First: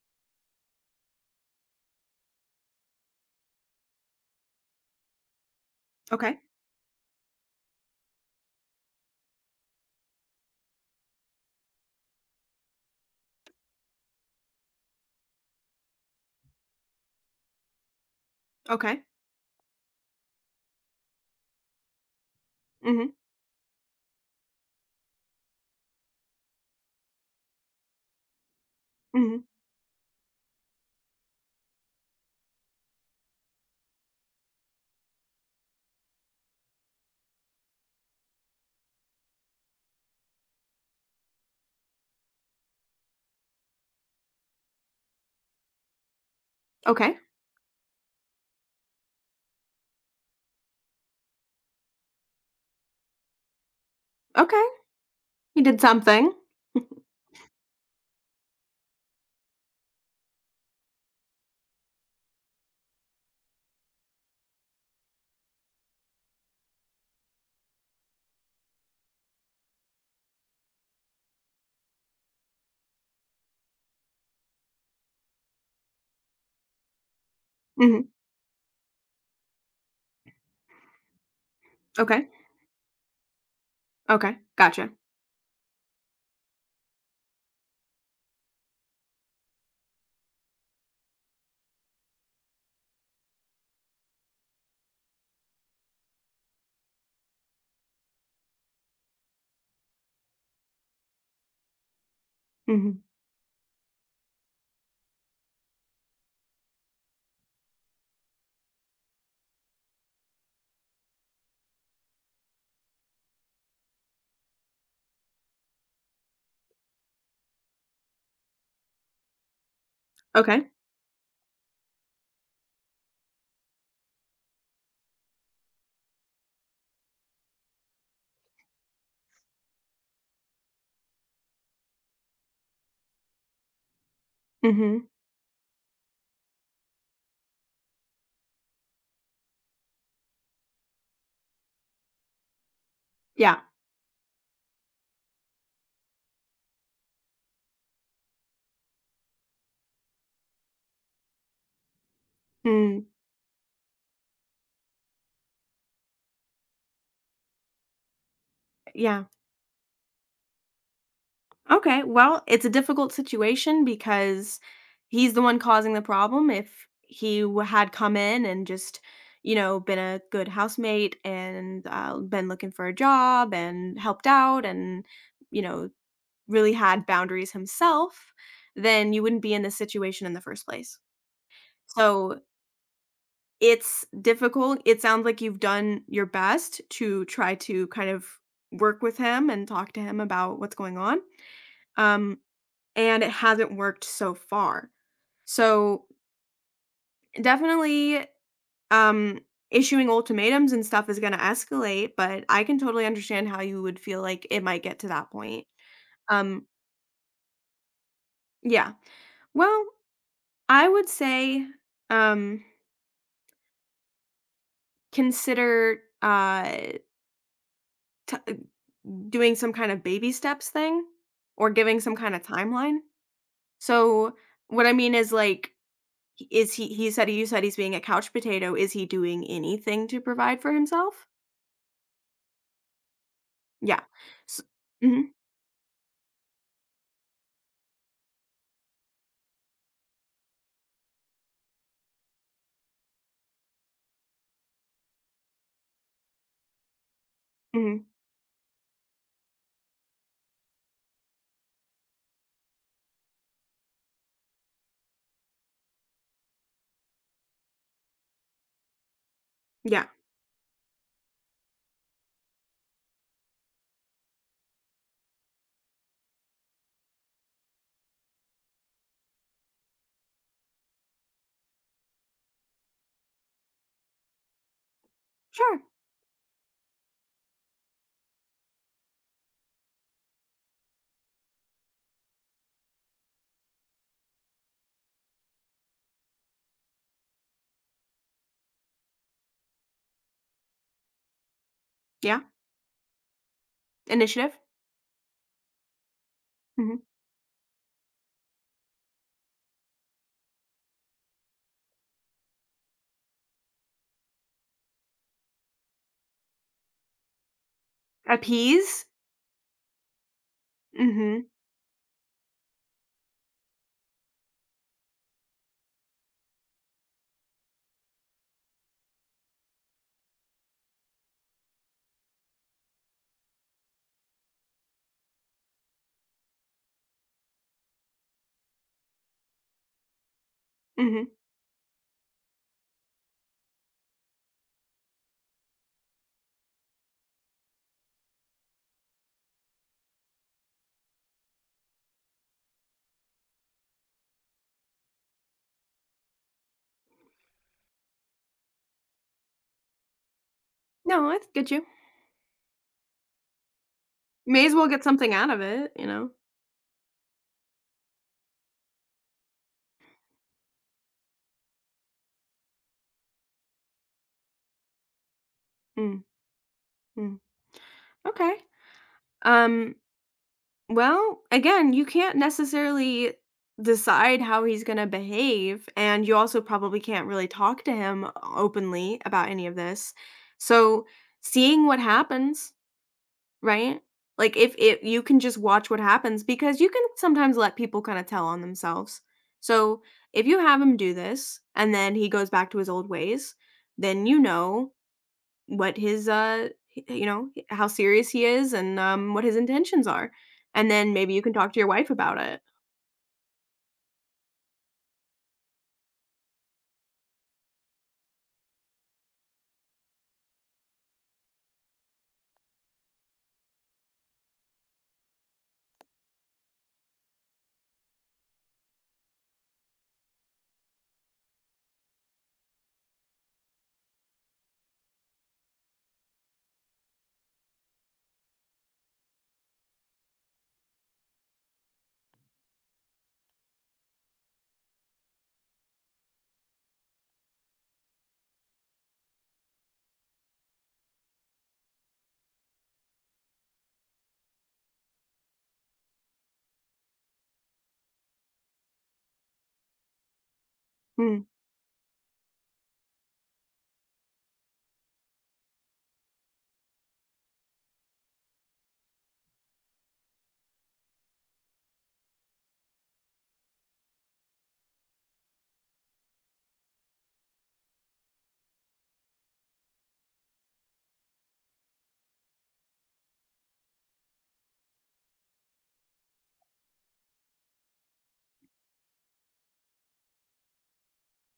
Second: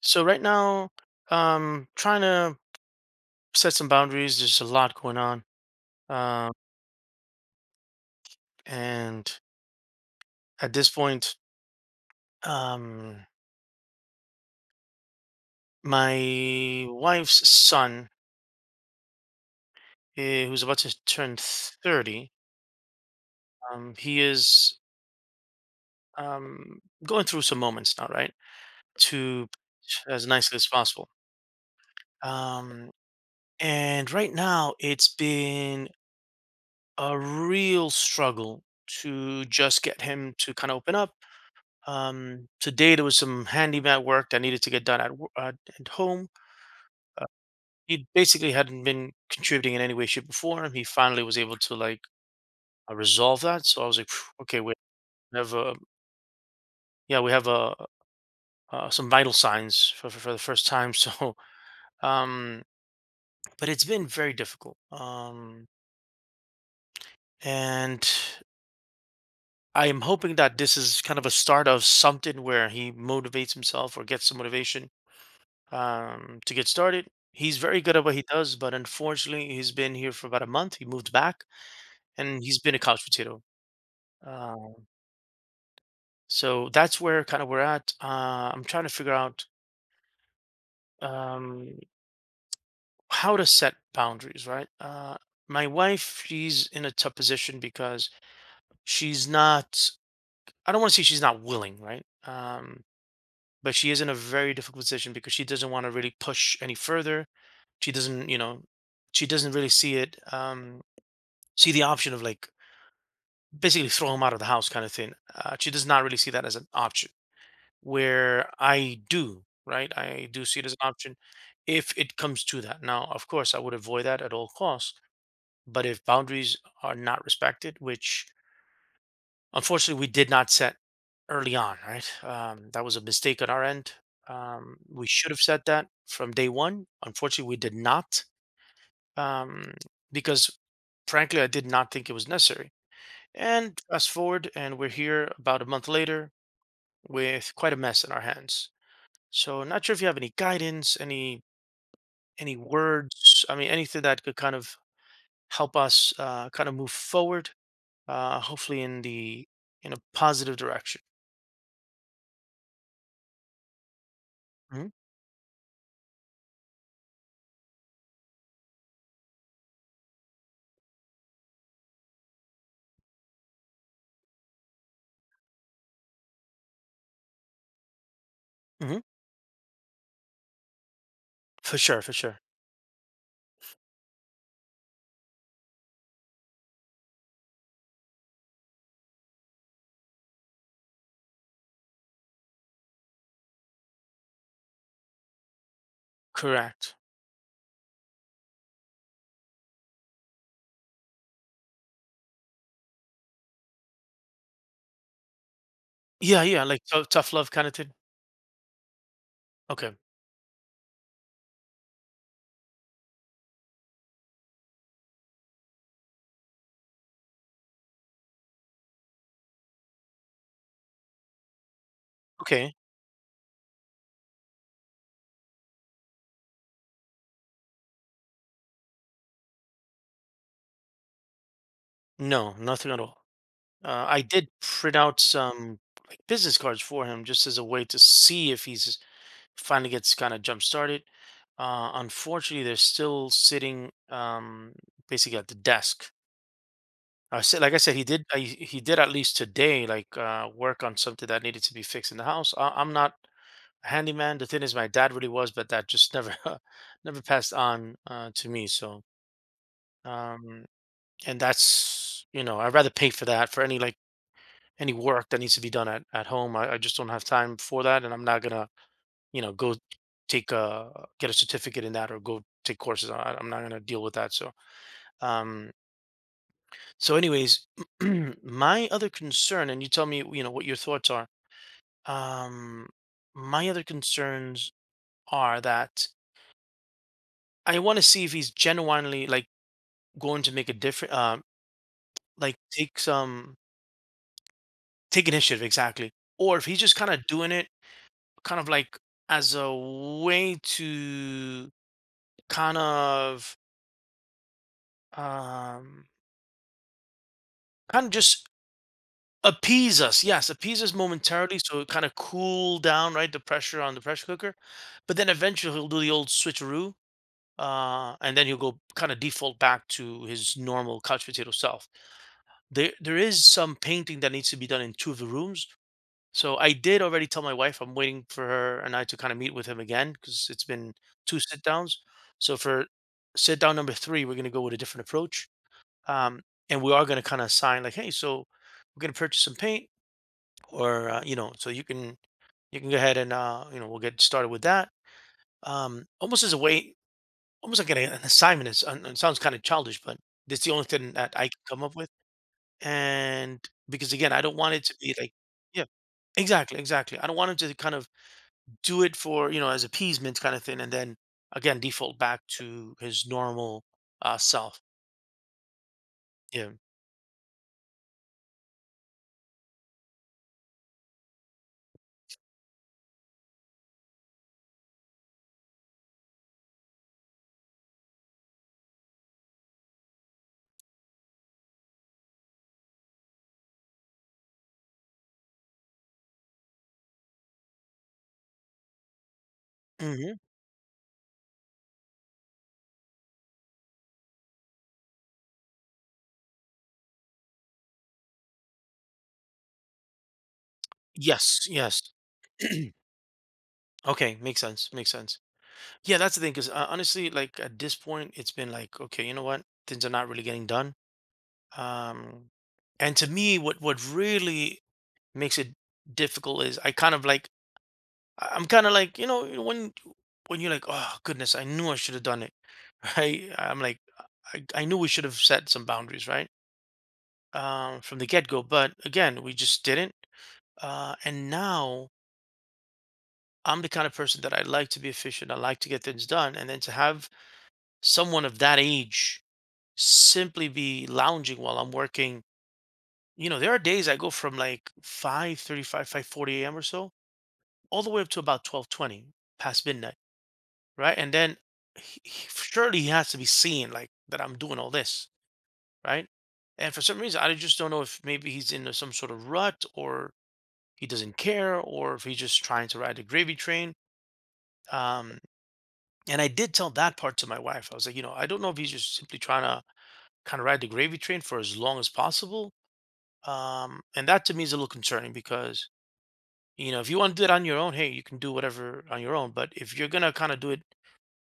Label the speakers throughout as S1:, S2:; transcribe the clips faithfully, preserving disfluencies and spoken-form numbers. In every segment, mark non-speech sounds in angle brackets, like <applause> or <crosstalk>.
S1: So right now, um, trying to set some boundaries. There's a lot going on,
S2: Okay.
S1: um, and at this point, um, my wife's son,
S2: Okay.
S1: eh, who's about to turn thirty.
S2: Mhm.
S1: um, he is um, going through some moments now, right?
S2: Mhm.
S1: To as nicely as possible. Um, and right now, it's been a real struggle to just get him to kind of open up. Um, today there was some handyman work that needed to get done at wo- uh, at home.
S2: Okay.
S1: Uh, he basically hadn't been contributing in any way, shape, or form. He finally was able to, like uh, resolve that. So I was like, "Phew, okay,
S2: Okay.
S1: we have
S2: He
S1: a
S2: did something.
S1: yeah, we have a, uh, some vital signs for, for for the first time." <laughs> So, um, but it's been very difficult. Um, and I am hoping that this is kind of a start of something where he motivates himself or gets some motivation, um, to get started. He's very good at
S2: Mhm.
S1: what he does, but unfortunately, he's been here for about a month. He moved back,
S2: Okay.
S1: and he's been a couch potato.
S2: Okay.
S1: Um,
S2: Gotcha.
S1: so that's where kind of we're at. Uh, I'm trying to figure out um, how to set boundaries. Right. Uh, my wife, she's in a tough position because she's not. I don't want to say she's not willing, right? Um,
S2: Mhm.
S1: but she is in a very difficult position because she doesn't want to really push any further. She doesn't, you know she doesn't really see it, um, see the option of, like, basically throw him out of the house kind of thing. Uh, she does not really see that as an option. Where I do, right? I do see it
S2: Okay.
S1: as an option if it comes to that. Now, of course, I would avoid that at all costs. But if boundaries are not respected, which unfortunately we did not set early on, right? Um, that was a mistake on our end. Um, we
S2: Mhm.
S1: should have said that from day one. Unfortunately, we did not, um, because, frankly, I did not think it was necessary.
S2: Yeah.
S1: And fast forward, and we're here about a month later with quite a mess in our hands. So, not sure if you have any guidance, any any
S2: Mm,
S1: words. I mean, anything that could kind of help us, uh, kind of move forward, uh, hopefully in
S2: yeah.
S1: the in a positive direction.
S2: Okay. Well, it's a difficult situation because
S1: Hmm.
S2: he's the one causing the problem. If he w- had come in and just, you know, been a good housemate and uh, been looking for a job and helped out and, you know, really had boundaries himself,
S1: Hmm.
S2: then you wouldn't be in this situation in the first place.
S1: For sure, for
S2: So.
S1: sure.
S2: It's difficult. It sounds like you've done your best to try to kind of work with him and talk to him about what's going on. Um, and it hasn't worked so far. So
S1: Correct.
S2: definitely um issuing ultimatums and stuff is gonna escalate, but I can totally understand how you would feel like it might get to that point.
S1: Yeah, yeah,
S2: Um,
S1: like tou- tough love kind of thing.
S2: yeah. Well,
S1: Okay,
S2: I would say um consider uh t- doing some kind of baby steps thing or giving some kind of
S1: okay.
S2: timeline. So what I mean is like is he he said you said he's being a couch potato. Is he doing anything to provide for himself?
S1: No, nothing at all.
S2: Yeah.
S1: Uh, I did
S2: S
S1: print out
S2: Mhm,
S1: some like business cards for him just as a way to see if he's finally gets kind of jump started. Uh, unfortunately, they're still sitting, um, basically at the desk. I said, like I said,
S2: mhm,
S1: he did. I, he did at least today, like uh, work on something that needed to be fixed in the house. I, I'm not a handyman. The thing is, my dad really was, but that just never, <laughs> never passed on, uh, to me. So,
S2: yeah.
S1: um, and that's, you know, I'd rather pay for that, for any like any work that needs to be done at, at home. I, I just don't have time for that, and I'm not gonna, you know, go take a get a certificate in that or go take courses. I, I'm not gonna deal with that. So, um,
S2: Sure.
S1: so anyways, <clears throat> my other concern, and you tell me, you know, what your thoughts are. Um, my other concerns are that I want to see if he's genuinely, like, going to make a different, um,
S2: Yeah.
S1: like take some
S2: Initiative.
S1: take initiative, exactly, or if he's just
S2: Mhm.
S1: kind of doing it kind of like as a way to kind of um kind of just
S2: Appease.
S1: appease us, yes, appease us
S2: Mhm.
S1: momentarily, so it kind of cool down, right, the pressure on the pressure cooker. But then eventually he'll do the old switcheroo, uh and then he'll go kind of default back to his normal couch potato self. There there is some painting that needs to be done in two of the rooms. So I did already tell my wife I'm waiting for her and I to kind of meet with him again, because it's been
S2: Mhm.
S1: two sit downs. So for sit down number three, we're going to go with a different approach. Um, and we are going to kind of assign, like, hey, so we're going to purchase some paint or, uh, you know, so you can, you can go ahead and, uh, you know, we'll get started with that. Um, almost as a way, almost like an, an assignment. It's, and it sounds kind of childish, but that's the only thing
S2: No,
S1: that I
S2: it's
S1: can
S2: get
S1: come
S2: you.
S1: up with. And because again, I don't
S2: May
S1: want
S2: as
S1: it
S2: well
S1: to
S2: get
S1: be like,
S2: something out of
S1: yeah.
S2: it, you know.
S1: Exactly, exactly. I don't want him to kind of do it for, you know, as appeasement kind of thing, and then again default back to his normal, uh, self.
S2: Mm,
S1: Yeah.
S2: mm. Okay. Um Well, again, you can't necessarily decide how he's going to behave, and you also probably can't really talk to him openly about any of this. So, seeing what happens, right? Like if if you can just watch what happens, because you can sometimes let people kind of tell on themselves. So,
S1: Hmm.
S2: if you have him do this and then he goes back to his old ways, then you know what his, uh, h you know, how serious he is and, um, what his intentions are, and then maybe you can
S1: Yes.
S2: talk to your
S1: Yes.
S2: wife about it.
S1: <clears throat> Okay. Makes sense. Makes sense. Yeah, that's the thing. Because, uh, honestly, like at this point, it's been like, okay, you know what? Things are not really getting done. Um, and to me, what what really makes it difficult is I kind of like I- I'm kind of like, you know you know, when when you're like, oh goodness, I knew I should have done it, <laughs> right? I'm like, I, I knew we should have set some boundaries, right? Um, from the get go. But again, we just didn't. Uh, and now I'm the kind of person that I like to be efficient. I like to get things done. And then to have someone of that age simply be lounging while I'm working. You know, there are days I go from like five thirty-five, five forty a m or so, all the way up to about twelve twenty past midnight, right? And
S2: Mm,
S1: then he, he- surely he has to be seeing like that I'm doing all this, right? And for some reason, I just don't know if maybe he's in some sort of rut, or he doesn't care, or if he's just trying to ride a gravy train. Um, and I did tell that part to my wife. I was like, you know, I don't know if he's just simply trying to kind of ride the gravy train for as long as possible. Um, and that to me is a little concerning because, you know, if you want to do it on your own, hey, you can do whatever on your own. But if you're going to kind of do it,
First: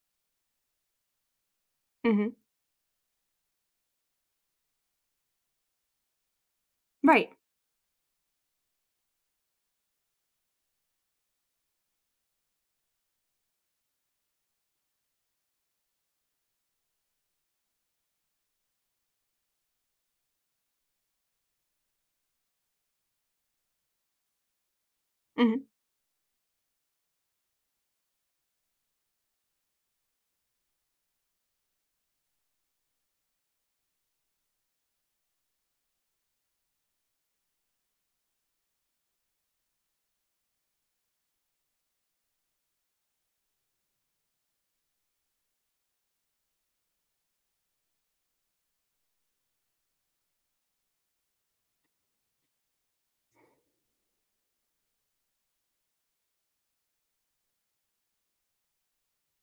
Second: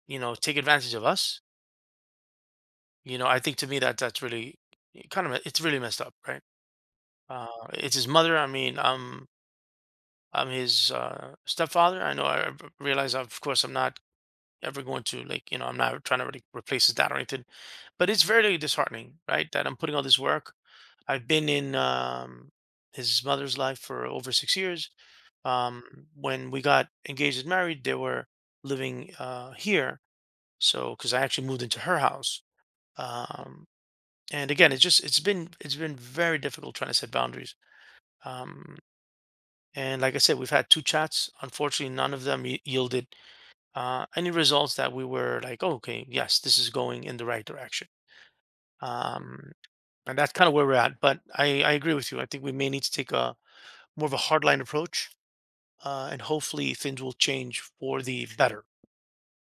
S1: you know, take advantage of us,
S2: mhm,
S1: you know, I think to me that that's really, eh, kind of, it's really messed up, right?
S2: right,
S1: Uh, it's his mother. I mean, I'm, I'm his, uh, stepfather. I know I I realize, of course, I'm not ever going to like, you know, I'm not trying to really replace his dad or anything, but it's very disheartening, right, that I'm putting all this work. I've been in, um, his mother's life for over six years,
S2: mhm,
S1: um, when we got engaged and married. They were living, uh, here, so because I actually moved into her house. Um, and again, it's just it's been it's been very difficult trying to set boundaries, um, and like I said, we've had two chats. Unfortunately, none of them y- yielded, uh, any results that we were like, "Oh, okay, yes, this is going in the right direction." Um, and that's kind of where we're at. But I, I agree with you. I think we may need to take a more of a hardline approach, uh, and hopefully things will change for the better.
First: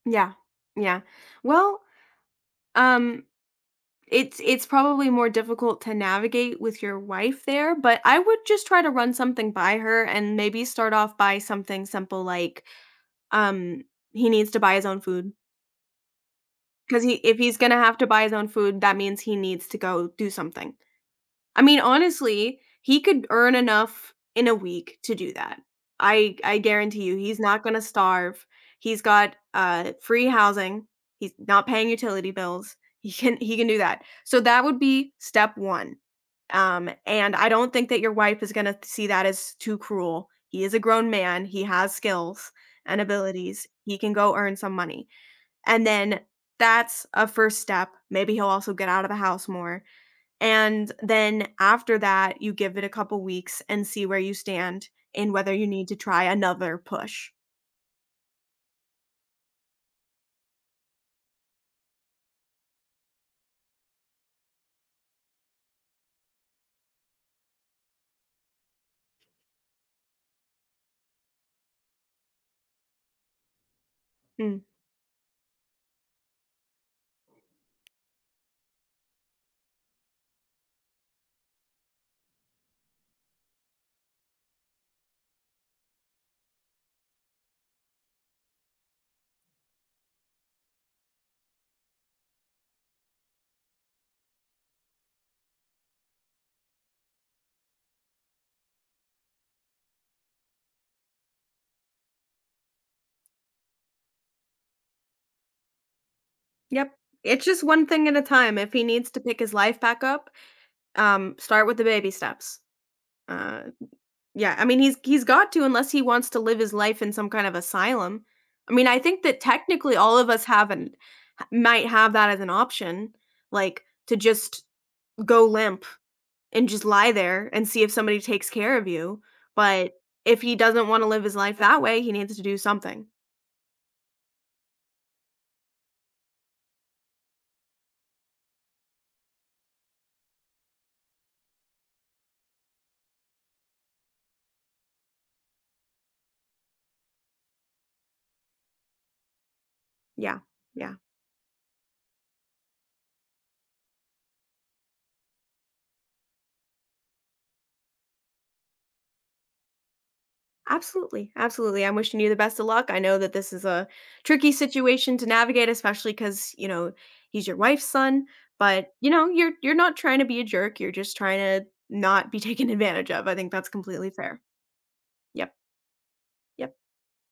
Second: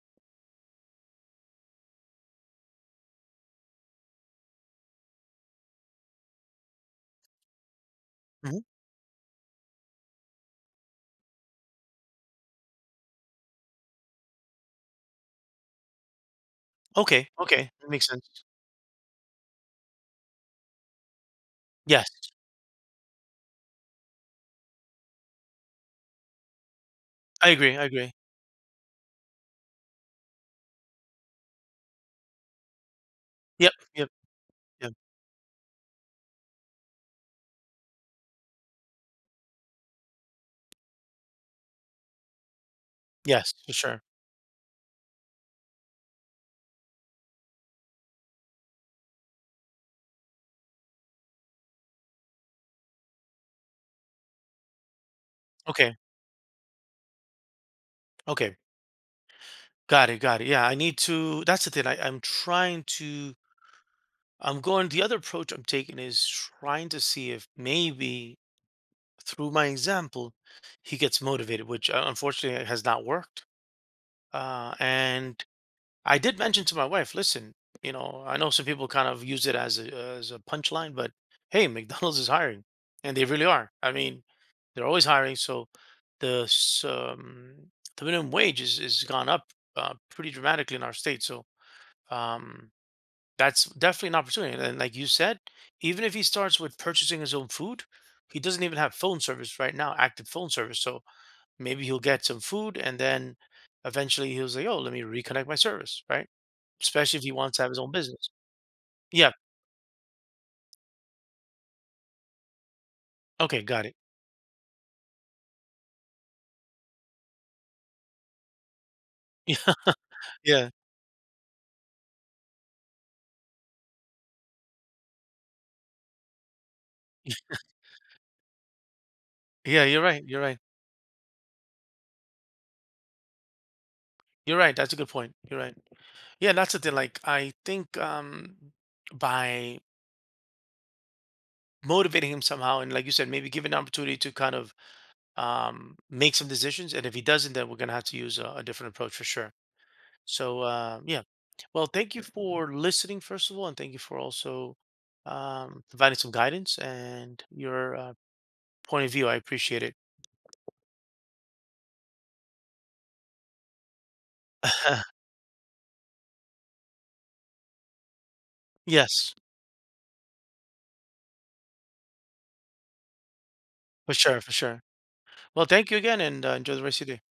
S2: yeah, yeah. Well, um, it's it's probably more difficult to navigate with your wife there, but I would
S1: Mhm.
S2: just try to run something by her and maybe start off by something simple like, um, he needs to buy his own food, because he
S1: Okay,
S2: if he's
S1: okay,
S2: gonna
S1: that
S2: have to
S1: makes
S2: buy his
S1: sense.
S2: own food, that means he needs to go do something. I mean,
S1: Yes,
S2: honestly, he could earn enough in a week to do that. I I guarantee you he's
S1: I
S2: not
S1: agree.
S2: gonna
S1: I agree.
S2: starve. He's got, uh, free housing. He's not paying utility bills. He can he can
S1: Yep,
S2: do that.
S1: yep,
S2: So that would
S1: yep.
S2: be step one. Um, and I don't think that your wife is gonna see that as too cruel. He is a grown man. He has skills and
S1: Yes,
S2: abilities.
S1: for
S2: He
S1: sure.
S2: can go earn some money. And then that's a first step. Maybe he'll also get out of the house more. And then after that, you give it a couple weeks and see where you stand and whether you need to
S1: Okay,
S2: try another push.
S1: okay, got it, got it. Yeah, I need to. That's the thing. I, I'm trying to. I'm going. The other approach I'm taking is trying to see if maybe through my example, he gets motivated, which, uh, unfortunately has not worked.
S2: Mm,
S1: Uh, and I did mention to my wife, listen, you know, I know some people kind of use it as a, as a punchline, but hey, McDonald's is hiring, and they really are. I mean, they're always hiring, so the s- um, the minimum wage is is gone up, uh, pretty dramatically in our state. So, um, that's definitely an opportunity, and like you said, even if he starts with purchasing his own food, he doesn't even have phone service right now, active phone service, so maybe he'll get some food, and then eventually he'll say, "Oh, let me reconnect my service," right?
S2: yep.
S1: Especially if he
S2: It's
S1: wants to
S2: just
S1: have his
S2: one
S1: own
S2: thing at a
S1: business.
S2: time. If he needs to
S1: Yeah,
S2: pick his life back up, um, start with the baby steps. Uh,
S1: okay, got it.
S2: yeah, I mean he's he's got to, unless he wants to live his life in some kind of asylum. I mean, I think that technically all of
S1: <laughs>
S2: us have
S1: Yeah,
S2: an might have that as an option, like to just go limp and just lie there
S1: yeah.
S2: and see if somebody takes care of you,
S1: Yeah,
S2: but
S1: you're right, you're
S2: if he
S1: right.
S2: doesn't wanna live his life that way, he needs to do something.
S1: You're right, that's a good point, you're right. Yeah, that's the thing, like, I think, um, by motivating him somehow and like you said, maybe give an opportunity to kind of, um, make some decisions. And if he doesn't, then we're going to have to use a, a different approach for sure.
S2: Yeah,
S1: So,
S2: yeah.
S1: uh, yeah. Well, thank you for listening, first of all, and thank you for also, um, providing some guidance and your, uh, point of view. I appreciate it.
S2: Absolutely, absolutely. I'm wishing you the best of luck. I know that this is a tricky
S1: <laughs>
S2: situation to navigate, especially because you know, he's your wife's son, but, you know,
S1: Yes,
S2: you're you're not trying to be a jerk, you're just trying to not be <laughs> taken advantage of. I think that's completely
S1: for sure,
S2: fair.
S1: for sure.
S2: Yep,
S1: Well, thank you again, and, uh, enjoy
S2: yep.
S1: the rest of your day.